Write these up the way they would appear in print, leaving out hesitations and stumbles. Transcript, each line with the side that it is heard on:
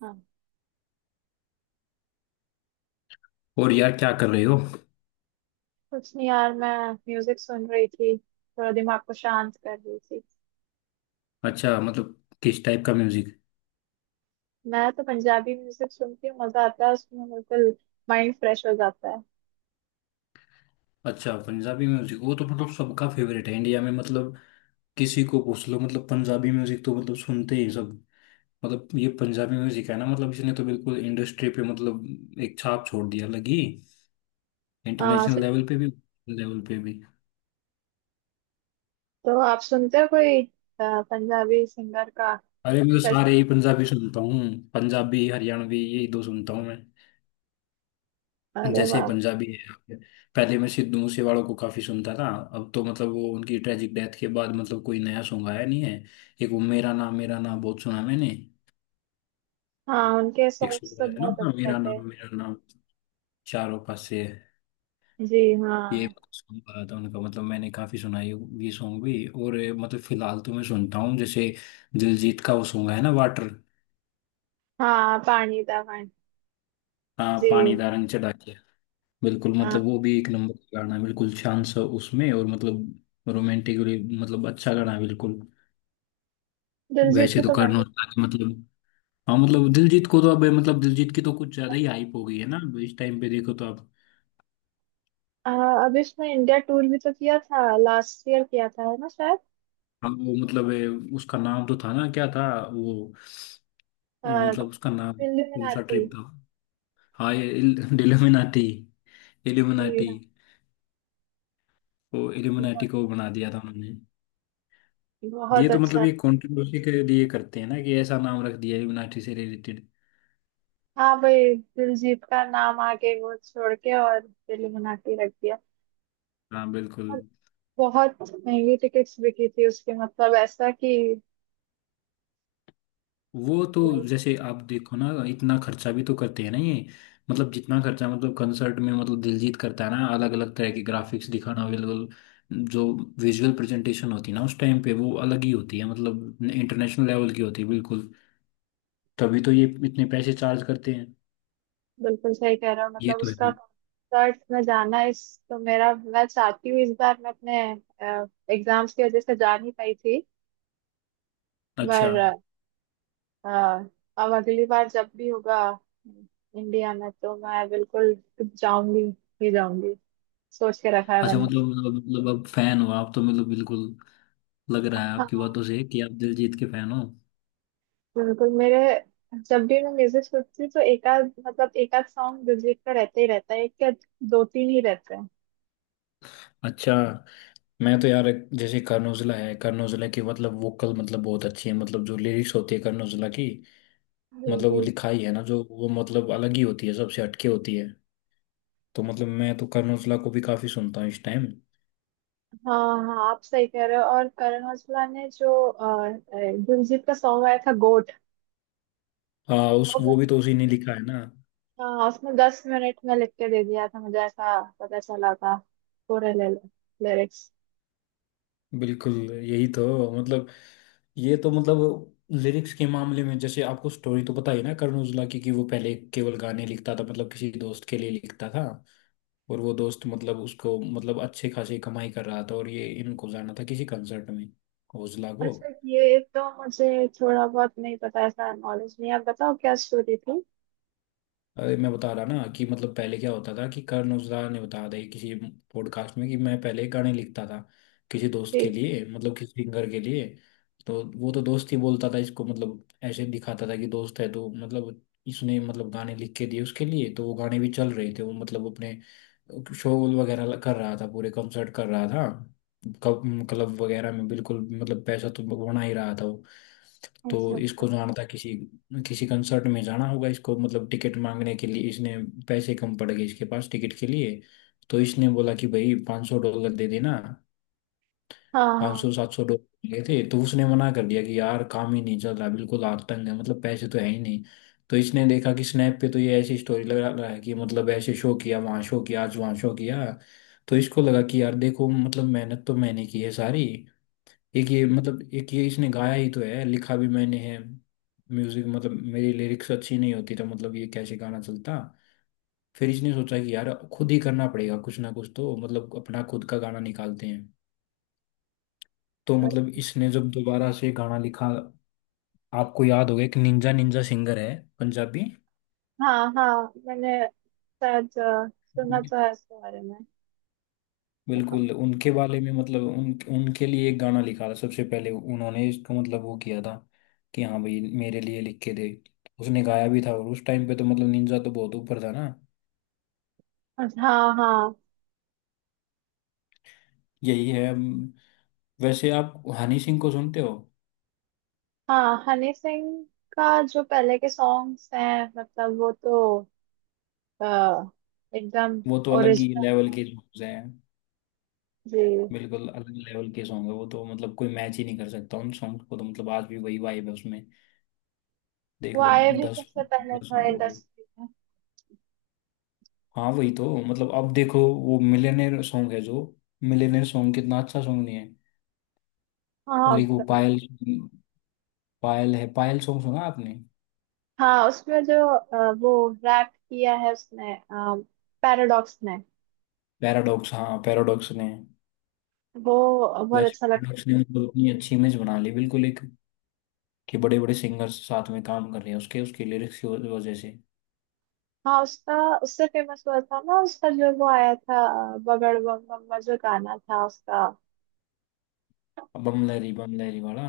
right: हाँ।
left: और यार क्या कर रहे हो?
right: कुछ नहीं यार, मैं म्यूजिक सुन रही थी, थोड़ा दिमाग को शांत कर रही थी।
left: अच्छा, मतलब किस टाइप का म्यूजिक?
right: मैं तो पंजाबी म्यूजिक सुनती हूँ, मजा आता है उसमें बिल्कुल। माइंड फ्रेश हो जाता है।
left: अच्छा, पंजाबी म्यूजिक वो तो मतलब सबका फेवरेट है इंडिया में मतलब। किसी को पूछ लो, मतलब पंजाबी म्यूजिक तो मतलब सुनते ही सब। मतलब ये पंजाबी म्यूजिक है ना, मतलब इसने तो बिल्कुल इंडस्ट्री पे मतलब एक छाप छोड़ दिया लगी।
right: हाँ
left: इंटरनेशनल
right: सर।
left: लेवल पे भी लेवल पे भी।
right: तो आप सुनते हो कोई पंजाबी सिंगर का?
left: अरे मैं तो सारे
right: जैसे-
left: ही पंजाबी सुनता हूँ। पंजाबी हरियाणवी, यही दो सुनता हूँ मैं।
right: अरे
left: जैसे
right: वाह।
left: पंजाबी है। पहले मैं सिद्धू मूसेवाला को काफी सुनता था। अब तो मतलब वो उनकी ट्रेजिक डेथ के बाद मतलब कोई नया सॉन्ग आया नहीं है। एक वो मेरा नाम बहुत सुना मैंने।
right: हाँ, उनके
left: एक
right: सॉन्ग्स
left: सॉन्ग
right: तो
left: आया था ना,
right: बहुत
left: हाँ,
right: अच्छे थे।
left: मेरा नाम चारों पासे।
right: जी
left: ये
right: हाँ।
left: सॉन्ग आया था उनका, मतलब मैंने काफी सुना ये सॉन्ग भी। और ये मतलब फिलहाल तो मैं सुनता हूँ जैसे दिलजीत का वो सॉन्ग है ना वाटर।
right: हाँ, पानी दा पानी।
left: हाँ
right: जी।
left: पानी दा रंग चढ़ा के। बिल्कुल
right: हाँ
left: मतलब वो भी एक नंबर का गाना है, बिल्कुल शांत सा उसमें और मतलब रोमांटिकली मतलब अच्छा गाना है बिल्कुल।
right: दिलजीत
left: वैसे
right: के
left: तो
right: तो मैं
left: करण
right: भी-
left: औजला के मतलब, हाँ मतलब दिलजीत को तो अब मतलब दिलजीत की तो कुछ ज्यादा ही हाइप हो गई है ना, अब इस टाइम पे देखो तो
right: अ, अभी उसने इंडिया टूर भी तो किया था, लास्ट ईयर किया था, है ना शायद।
left: अब वो मतलब उसका नाम तो था ना, क्या था वो?
right: अ,
left: मतलब उसका नाम
right: दिल्ली में
left: कौन सा
right: रहती।
left: ट्रिप था? हाँ ये इल्यूमिनाटी, इल्यूमिनाटी। वो इल्यूमिनाटी को बना दिया था उन्होंने। ये
right: बहुत
left: तो मतलब
right: अच्छा
left: ये
right: था।
left: कंट्रोवर्सी के लिए करते हैं ना कि ऐसा नाम रख दिया इल्यूमिनाटी से रिलेटेड।
right: हाँ भाई। दिलजीत का नाम आगे वो छोड़ के और दिल बना के रख दिया।
left: हाँ बिल्कुल।
right: और बहुत महंगी टिकट्स बिकी थी उसकी, मतलब ऐसा कि
left: वो तो
right: मैं
left: जैसे आप देखो ना, इतना खर्चा भी तो करते हैं ना ये। मतलब जितना खर्चा मतलब कंसर्ट में मतलब दिलजीत करता है ना, अलग अलग तरह के ग्राफिक्स दिखाना अवेलेबल। जो विजुअल प्रेजेंटेशन होती है ना उस टाइम पे वो अलग ही होती है, मतलब इंटरनेशनल लेवल की होती है बिल्कुल। तभी तो ये इतने पैसे चार्ज करते हैं।
right: बिल्कुल सही कह रहा हूँ,
left: ये
right: मतलब
left: तो है
right: उसका
left: ही।
right: कंसर्ट में जाना इस। तो मेरा मैं चाहती हूँ इस बार मैं अपने एग्जाम्स की वजह से जा नहीं पाई थी।
left: अच्छा,
right: पर अ, अब अगली बार जब भी होगा इंडिया में, तो मैं बिल्कुल जाऊंगी ही जाऊंगी। सोच के रखा है
left: अच्छा
right: मैंने।
left: मतलब अब फैन हो आप तो मतलब बिल्कुल, लग रहा है आपकी बातों से कि आप दिलजीत के फैन हो।
right: बिल्कुल मेरे, जब भी मैं म्यूजिक सुनती हूँ तो एक आध मतलब एक आध सॉन्ग दिलजीत का रहता ही रहता है, एक या दो तीन ही रहते हैं।
left: अच्छा। मैं तो यार जैसे कर्नोजुला है, कर्नोजुला की मतलब वोकल मतलब बहुत अच्छी है, मतलब जो लिरिक्स होती है कर्नोजुला की,
right: जी
left: मतलब
right: जी।
left: वो लिखाई है ना जो वो मतलब अलग ही होती है, सबसे हटके होती है। तो मतलब मैं तो कर्नोजुला को भी काफी सुनता हूँ इस टाइम।
right: हाँ हाँ, आप सही कह रहे हो। और करण औजला ने जो दिलजीत का सॉन्ग आया था, गोट।
left: हाँ उस
right: वो
left: वो भी
right: मैंने-
left: तो उसी ने लिखा है ना।
right: हाँ, उसमें 10 मिनट में लिख के दे दिया था, मुझे ऐसा पता चला था। पूरे ले लिरिक्स।
left: बिल्कुल यही तो मतलब, ये तो मतलब लिरिक्स के मामले में, जैसे आपको स्टोरी तो पता ही ना कर्नोजुला की कि वो पहले केवल गाने लिखता था, मतलब किसी दोस्त के लिए लिखता था। और वो दोस्त मतलब उसको मतलब अच्छे खासी कमाई कर रहा था, और ये इनको जाना था किसी कंसर्ट में। ओजला को।
right: अच्छा, ये तो मुझे थोड़ा बहुत नहीं पता, ऐसा नॉलेज नहीं है। आप बताओ क्या स्टोरी थी?
left: अरे मैं बता रहा ना कि मतलब पहले क्या होता था कि कर्ण औजला ने बताया था ये किसी पॉडकास्ट में कि मैं पहले गाने लिखता था किसी दोस्त के
right: जी।
left: लिए, मतलब किसी सिंगर के लिए। तो वो तो दोस्त ही बोलता था इसको, मतलब ऐसे दिखाता था कि दोस्त है, तो मतलब इसने मतलब गाने लिख के दिए उसके लिए, तो वो गाने भी चल रहे थे, वो मतलब अपने शो वगैरह कर रहा था, पूरे कंसर्ट कर रहा था। क्लब क्लब वगैरह में बिल्कुल, मतलब पैसा तो बना ही रहा था वो।
right: अच्छा
left: तो
right: अच्छा।
left: इसको जाना था किसी किसी कंसर्ट में, जाना होगा इसको, मतलब टिकट मांगने के लिए इसने पैसे कम पड़ गए इसके पास टिकट के लिए। तो इसने बोला कि भाई पाँच सौ डॉलर दे देना।
right: हाँ
left: पाँच सौ
right: हाँ।
left: सात सौ डॉलर लिए थे, तो उसने मना कर दिया कि यार काम ही नहीं चल रहा बिल्कुल, आतंक है मतलब, पैसे तो है ही नहीं। तो इसने देखा कि स्नैप पे तो ये ऐसी स्टोरी लगा रहा है कि मतलब ऐसे शो किया, वहाँ शो किया, आज वहाँ शो किया। तो इसको लगा कि यार देखो, मतलब मेहनत तो मैंने की है सारी। एक ये मतलब एक ये इसने गाया ही तो है, लिखा भी मैंने है, म्यूजिक मतलब मेरी लिरिक्स अच्छी नहीं होती तो मतलब ये कैसे गाना चलता। फिर इसने सोचा कि यार खुद ही करना पड़ेगा कुछ ना कुछ, तो मतलब अपना खुद का गाना निकालते हैं। तो मतलब इसने जब दोबारा से गाना लिखा, आपको याद होगा एक निंजा निंजा सिंगर है, पंजाबी।
right: हाँ हाँ मैंने शायद सुना तो है इसके बारे में।
left: बिल्कुल उनके बारे में, मतलब उन उनके लिए एक गाना लिखा था सबसे पहले उन्होंने, इसको मतलब वो किया था कि हाँ भाई मेरे लिए लिख के दे। उसने गाया भी था, और उस टाइम पे तो मतलब निंजा तो बहुत ऊपर था ना।
right: हाँ हाँ।
left: यही है वैसे आप हनी सिंह को सुनते हो?
right: हाँ, हनी सिंह का जो पहले के सॉन्ग्स हैं, मतलब वो तो अ, एकदम
left: वो तो अलग ही
right: ओरिजिनल।
left: लेवल के सॉन्ग्स हैं,
right: जी।
left: बिल्कुल अलग लेवल के सॉन्ग है वो तो, मतलब कोई मैच ही नहीं कर सकता उन सॉन्ग को, तो मतलब आज भी वही वाइब है उसमें,
right: वो
left: देख लो।
right: आए भी
left: दस
right: सबसे पहले
left: दस
right: था
left: साल हो गए।
right: इंडस्ट्री में।
left: हाँ वही तो मतलब, अब देखो वो मिलियनेयर सॉन्ग है जो, मिलियनेयर सॉन्ग कितना अच्छा सॉन्ग नहीं है। और
right: हाँ
left: एक वो पायल, पायल है, पायल सॉन्ग सुना आपने?
right: हाँ, उसमें जो वो रैप किया है उसने, पैराडॉक्स ने।
left: पैराडॉक्स, हाँ पैराडॉक्स ने।
right: वो बहुत
left: वैसे
right: अच्छा।
left: पैराडॉक्स ने मतलब अपनी अच्छी इमेज बना ली बिल्कुल एक, कि बड़े बड़े सिंगर्स साथ में काम कर रहे हैं उसके, उसके लिरिक्स की वजह से।
right: हाँ, उसका उससे फेमस हुआ था ना, उसका जो वो आया था बगड़ बम बम्बा जो गाना था उसका।
left: बम लहरी वाला।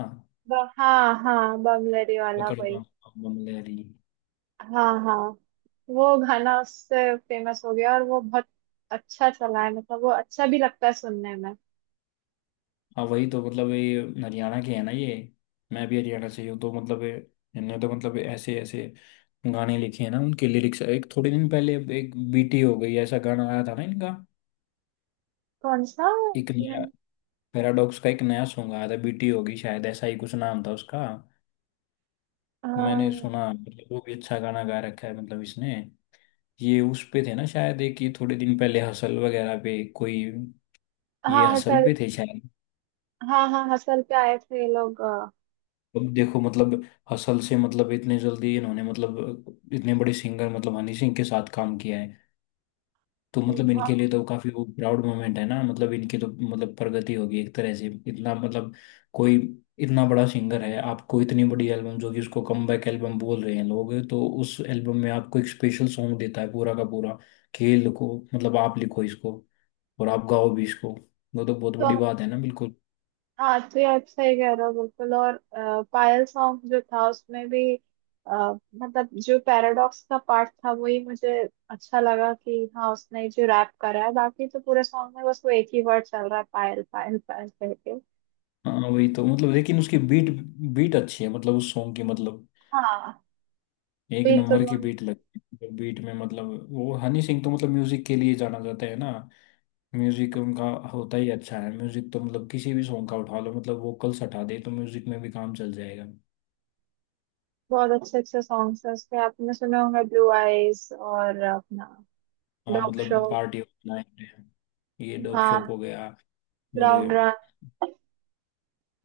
right: हाँ हाँ, बमलरी वाला
left: पकड़
right: वही।
left: बम, बम लहरी।
right: हाँ हाँ। वो गाना उससे फेमस हो गया और वो बहुत अच्छा चला है, मतलब वो अच्छा भी लगता है सुनने में।
left: हाँ वही तो मतलब, ये हरियाणा के है ना ये। मैं भी हरियाणा से ही हूँ तो मतलब इनने तो मतलब ऐसे ऐसे गाने लिखे हैं ना, उनके लिरिक्स, एक थोड़े दिन पहले एक बीटी हो गई ऐसा गाना आया था ना इनका,
right: कौन सा?
left: एक नया।
right: मैंने-
left: पैराडॉक्स का एक नया सॉन्ग आया था, बीटी होगी शायद ऐसा ही कुछ नाम था उसका।
right: अ,
left: मैंने सुना, मतलब वो भी अच्छा गाना गा रखा है मतलब इसने। ये उस पे थे ना शायद, एक ये थोड़े दिन पहले हसल वगैरह पे कोई, ये
right: हाँ
left: हसल
right: हसल।
left: पे थे शायद।
right: हाँ हाँ, हसल पे आए थे ये लोग।
left: अब देखो मतलब, हसल से मतलब इतने जल्दी इन्होंने मतलब इतने बड़े सिंगर मतलब हनी सिंह के साथ काम किया है, तो मतलब
right: हाँ।
left: इनके लिए तो काफी वो प्राउड मोमेंट है ना, मतलब इनकी तो मतलब प्रगति होगी एक तरह से, इतना मतलब कोई इतना बड़ा सिंगर है, आपको इतनी बड़ी एल्बम, जो कि उसको कमबैक एल्बम बोल रहे हैं लोग, तो उस एल्बम में आपको एक स्पेशल सॉन्ग देता है पूरा का पूरा कि ये लिखो, मतलब आप लिखो इसको और आप गाओ भी इसको। वो तो बहुत
right: तो
left: बड़ी बात है ना बिल्कुल।
right: हाँ, तो ये आप सही कह रहे हो बिल्कुल। और पायल सॉन्ग जो था उसमें भी अ, मतलब जो पैराडॉक्स का पार्ट था वही मुझे अच्छा लगा कि हाँ, उसने जो रैप करा है। बाकी तो पूरे सॉन्ग में बस वो एक ही वर्ड चल रहा है पायल पायल पायल करके।
left: हाँ वही तो मतलब, लेकिन उसकी बीट, बीट अच्छी है मतलब उस सॉन्ग की मतलब,
right: हाँ
left: एक
right: बीट तो
left: नंबर की
right: बहुत।
left: बीट लगती है, बीट में मतलब वो, हनी सिंह तो मतलब म्यूजिक के लिए जाना जाता है ना, म्यूजिक उनका होता ही अच्छा है, म्यूजिक तो मतलब किसी भी सॉन्ग का उठा लो, मतलब वोकल्स हटा दे तो म्यूजिक में भी काम चल जाएगा।
right: बहुत अच्छे अच्छे सॉन्ग्स हैं उसके, आपने सुने होंगे, ब्लू आईज और अपना
left: हाँ
right: डॉग शो।
left: मतलब पार्टी नाइट, ये डोप शोप हो
right: हाँ।
left: गया, और
right: ब्राउन रंग।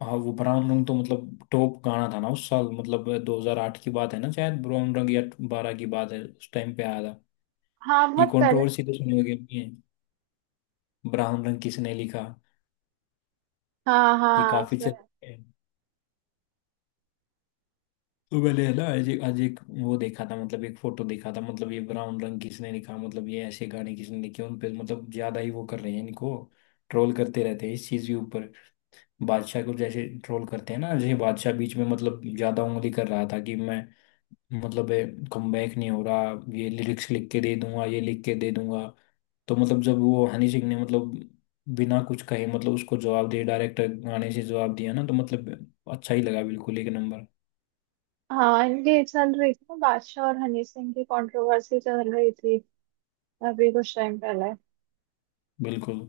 left: हाँ वो ब्राउन रंग तो मतलब टॉप गाना था ना उस साल, मतलब 2008 की बात है ना शायद ब्राउन रंग, या बारह की बात है, उस टाइम पे आया था।
right: हाँ
left: ये
right: बहुत पहले।
left: कंट्रोवर्सी तो सुनी होगी अपनी, ब्राउन रंग किसने लिखा।
right: हाँ
left: ये
right: हाँ
left: काफी
right: उसमें।
left: चल, तो मैंने है ना आज एक वो देखा था, मतलब एक फोटो देखा था, मतलब ये ब्राउन रंग किसने लिखा, मतलब ये ऐसे गाने किसने लिखे उन पे, मतलब ज्यादा ही वो कर रहे हैं इनको, ट्रोल करते रहते हैं इस चीज के ऊपर। बादशाह को जैसे ट्रोल करते हैं ना, जैसे बादशाह बीच में मतलब ज्यादा उंगली कर रहा था कि मैं, मतलब कम बैक नहीं हो रहा, ये लिरिक्स लिख के दे दूंगा, ये लिख के दे दूंगा। तो मतलब जब वो हनी सिंह ने मतलब बिना कुछ कहे मतलब उसको जवाब दिया, डायरेक्ट गाने से जवाब दिया ना, तो मतलब अच्छा ही लगा बिल्कुल, एक नंबर।
right: हाँ, इनकी चल रही थी ना, बादशाह और हनी सिंह की कंट्रोवर्सी चल रही थी अभी कुछ टाइम पहले।
left: बिल्कुल।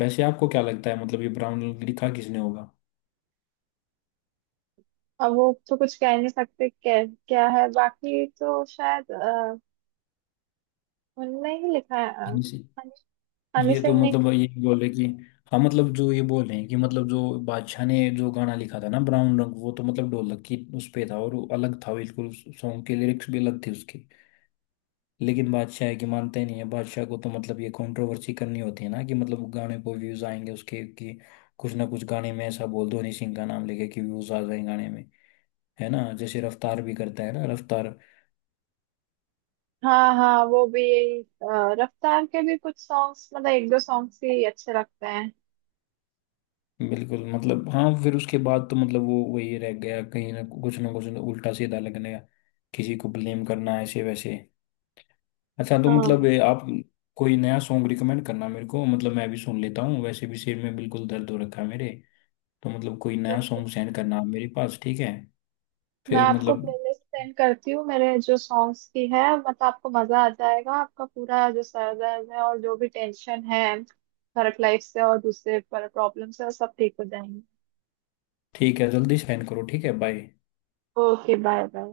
left: वैसे आपको क्या लगता है, मतलब ये ब्राउन लिखा किसने होगा?
right: अब वो तो कुछ कह नहीं सकते क्या क्या है, बाकी तो शायद उनने ही लिखा है,
left: हाँ जी।
right: हनी हनी
left: ये तो
right: सिंह ने।
left: मतलब ये बोले कि हाँ, मतलब जो ये बोल रहे हैं कि मतलब जो बादशाह ने जो गाना लिखा था ना ब्राउन रंग, वो तो मतलब ढोलक की उस पे था और वो अलग था बिल्कुल, सॉन्ग के लिरिक्स भी अलग थे उसके। लेकिन बादशाह है कि मानते नहीं है, बादशाह को तो मतलब ये कंट्रोवर्सी करनी होती है ना कि मतलब गाने को व्यूज आएंगे उसके, कि कुछ ना कुछ गाने में ऐसा बोल दो हनी सिंह का नाम लेके कि व्यूज आ जाए गाने में। है ना, जैसे रफ्तार भी करता है ना रफ्तार।
right: हाँ हाँ, वो भी यही रफ्तार के भी कुछ सॉन्ग्स, मतलब एक दो सॉन्ग्स ही अच्छे लगते हैं।
left: बिल्कुल मतलब, हाँ फिर उसके बाद तो मतलब वो वही रह गया, कहीं ना कुछ ना कुछ ना उल्टा सीधा लगने का, किसी को ब्लेम करना ऐसे वैसे। अच्छा तो मतलब
right: हाँ,
left: ये आप कोई नया सॉन्ग रिकमेंड करना मेरे को, मतलब मैं भी सुन लेता हूँ, वैसे भी सिर में बिल्कुल दर्द हो रखा है मेरे। तो मतलब कोई नया सॉन्ग सेंड करना आप मेरे पास, ठीक है?
right: मैं
left: फिर
right: आपको
left: मतलब,
right: प्लेलिस्ट सेंड करती हूँ मेरे जो सॉन्ग्स की है, मतलब आपको मजा आ जाएगा, आपका पूरा जो सर दर्द है और जो भी टेंशन है वर्क लाइफ से और दूसरे पर प्रॉब्लम से वो सब ठीक हो जाएंगे।
left: ठीक है, जल्दी सेंड करो, ठीक है, बाय।
right: Okay bye bye.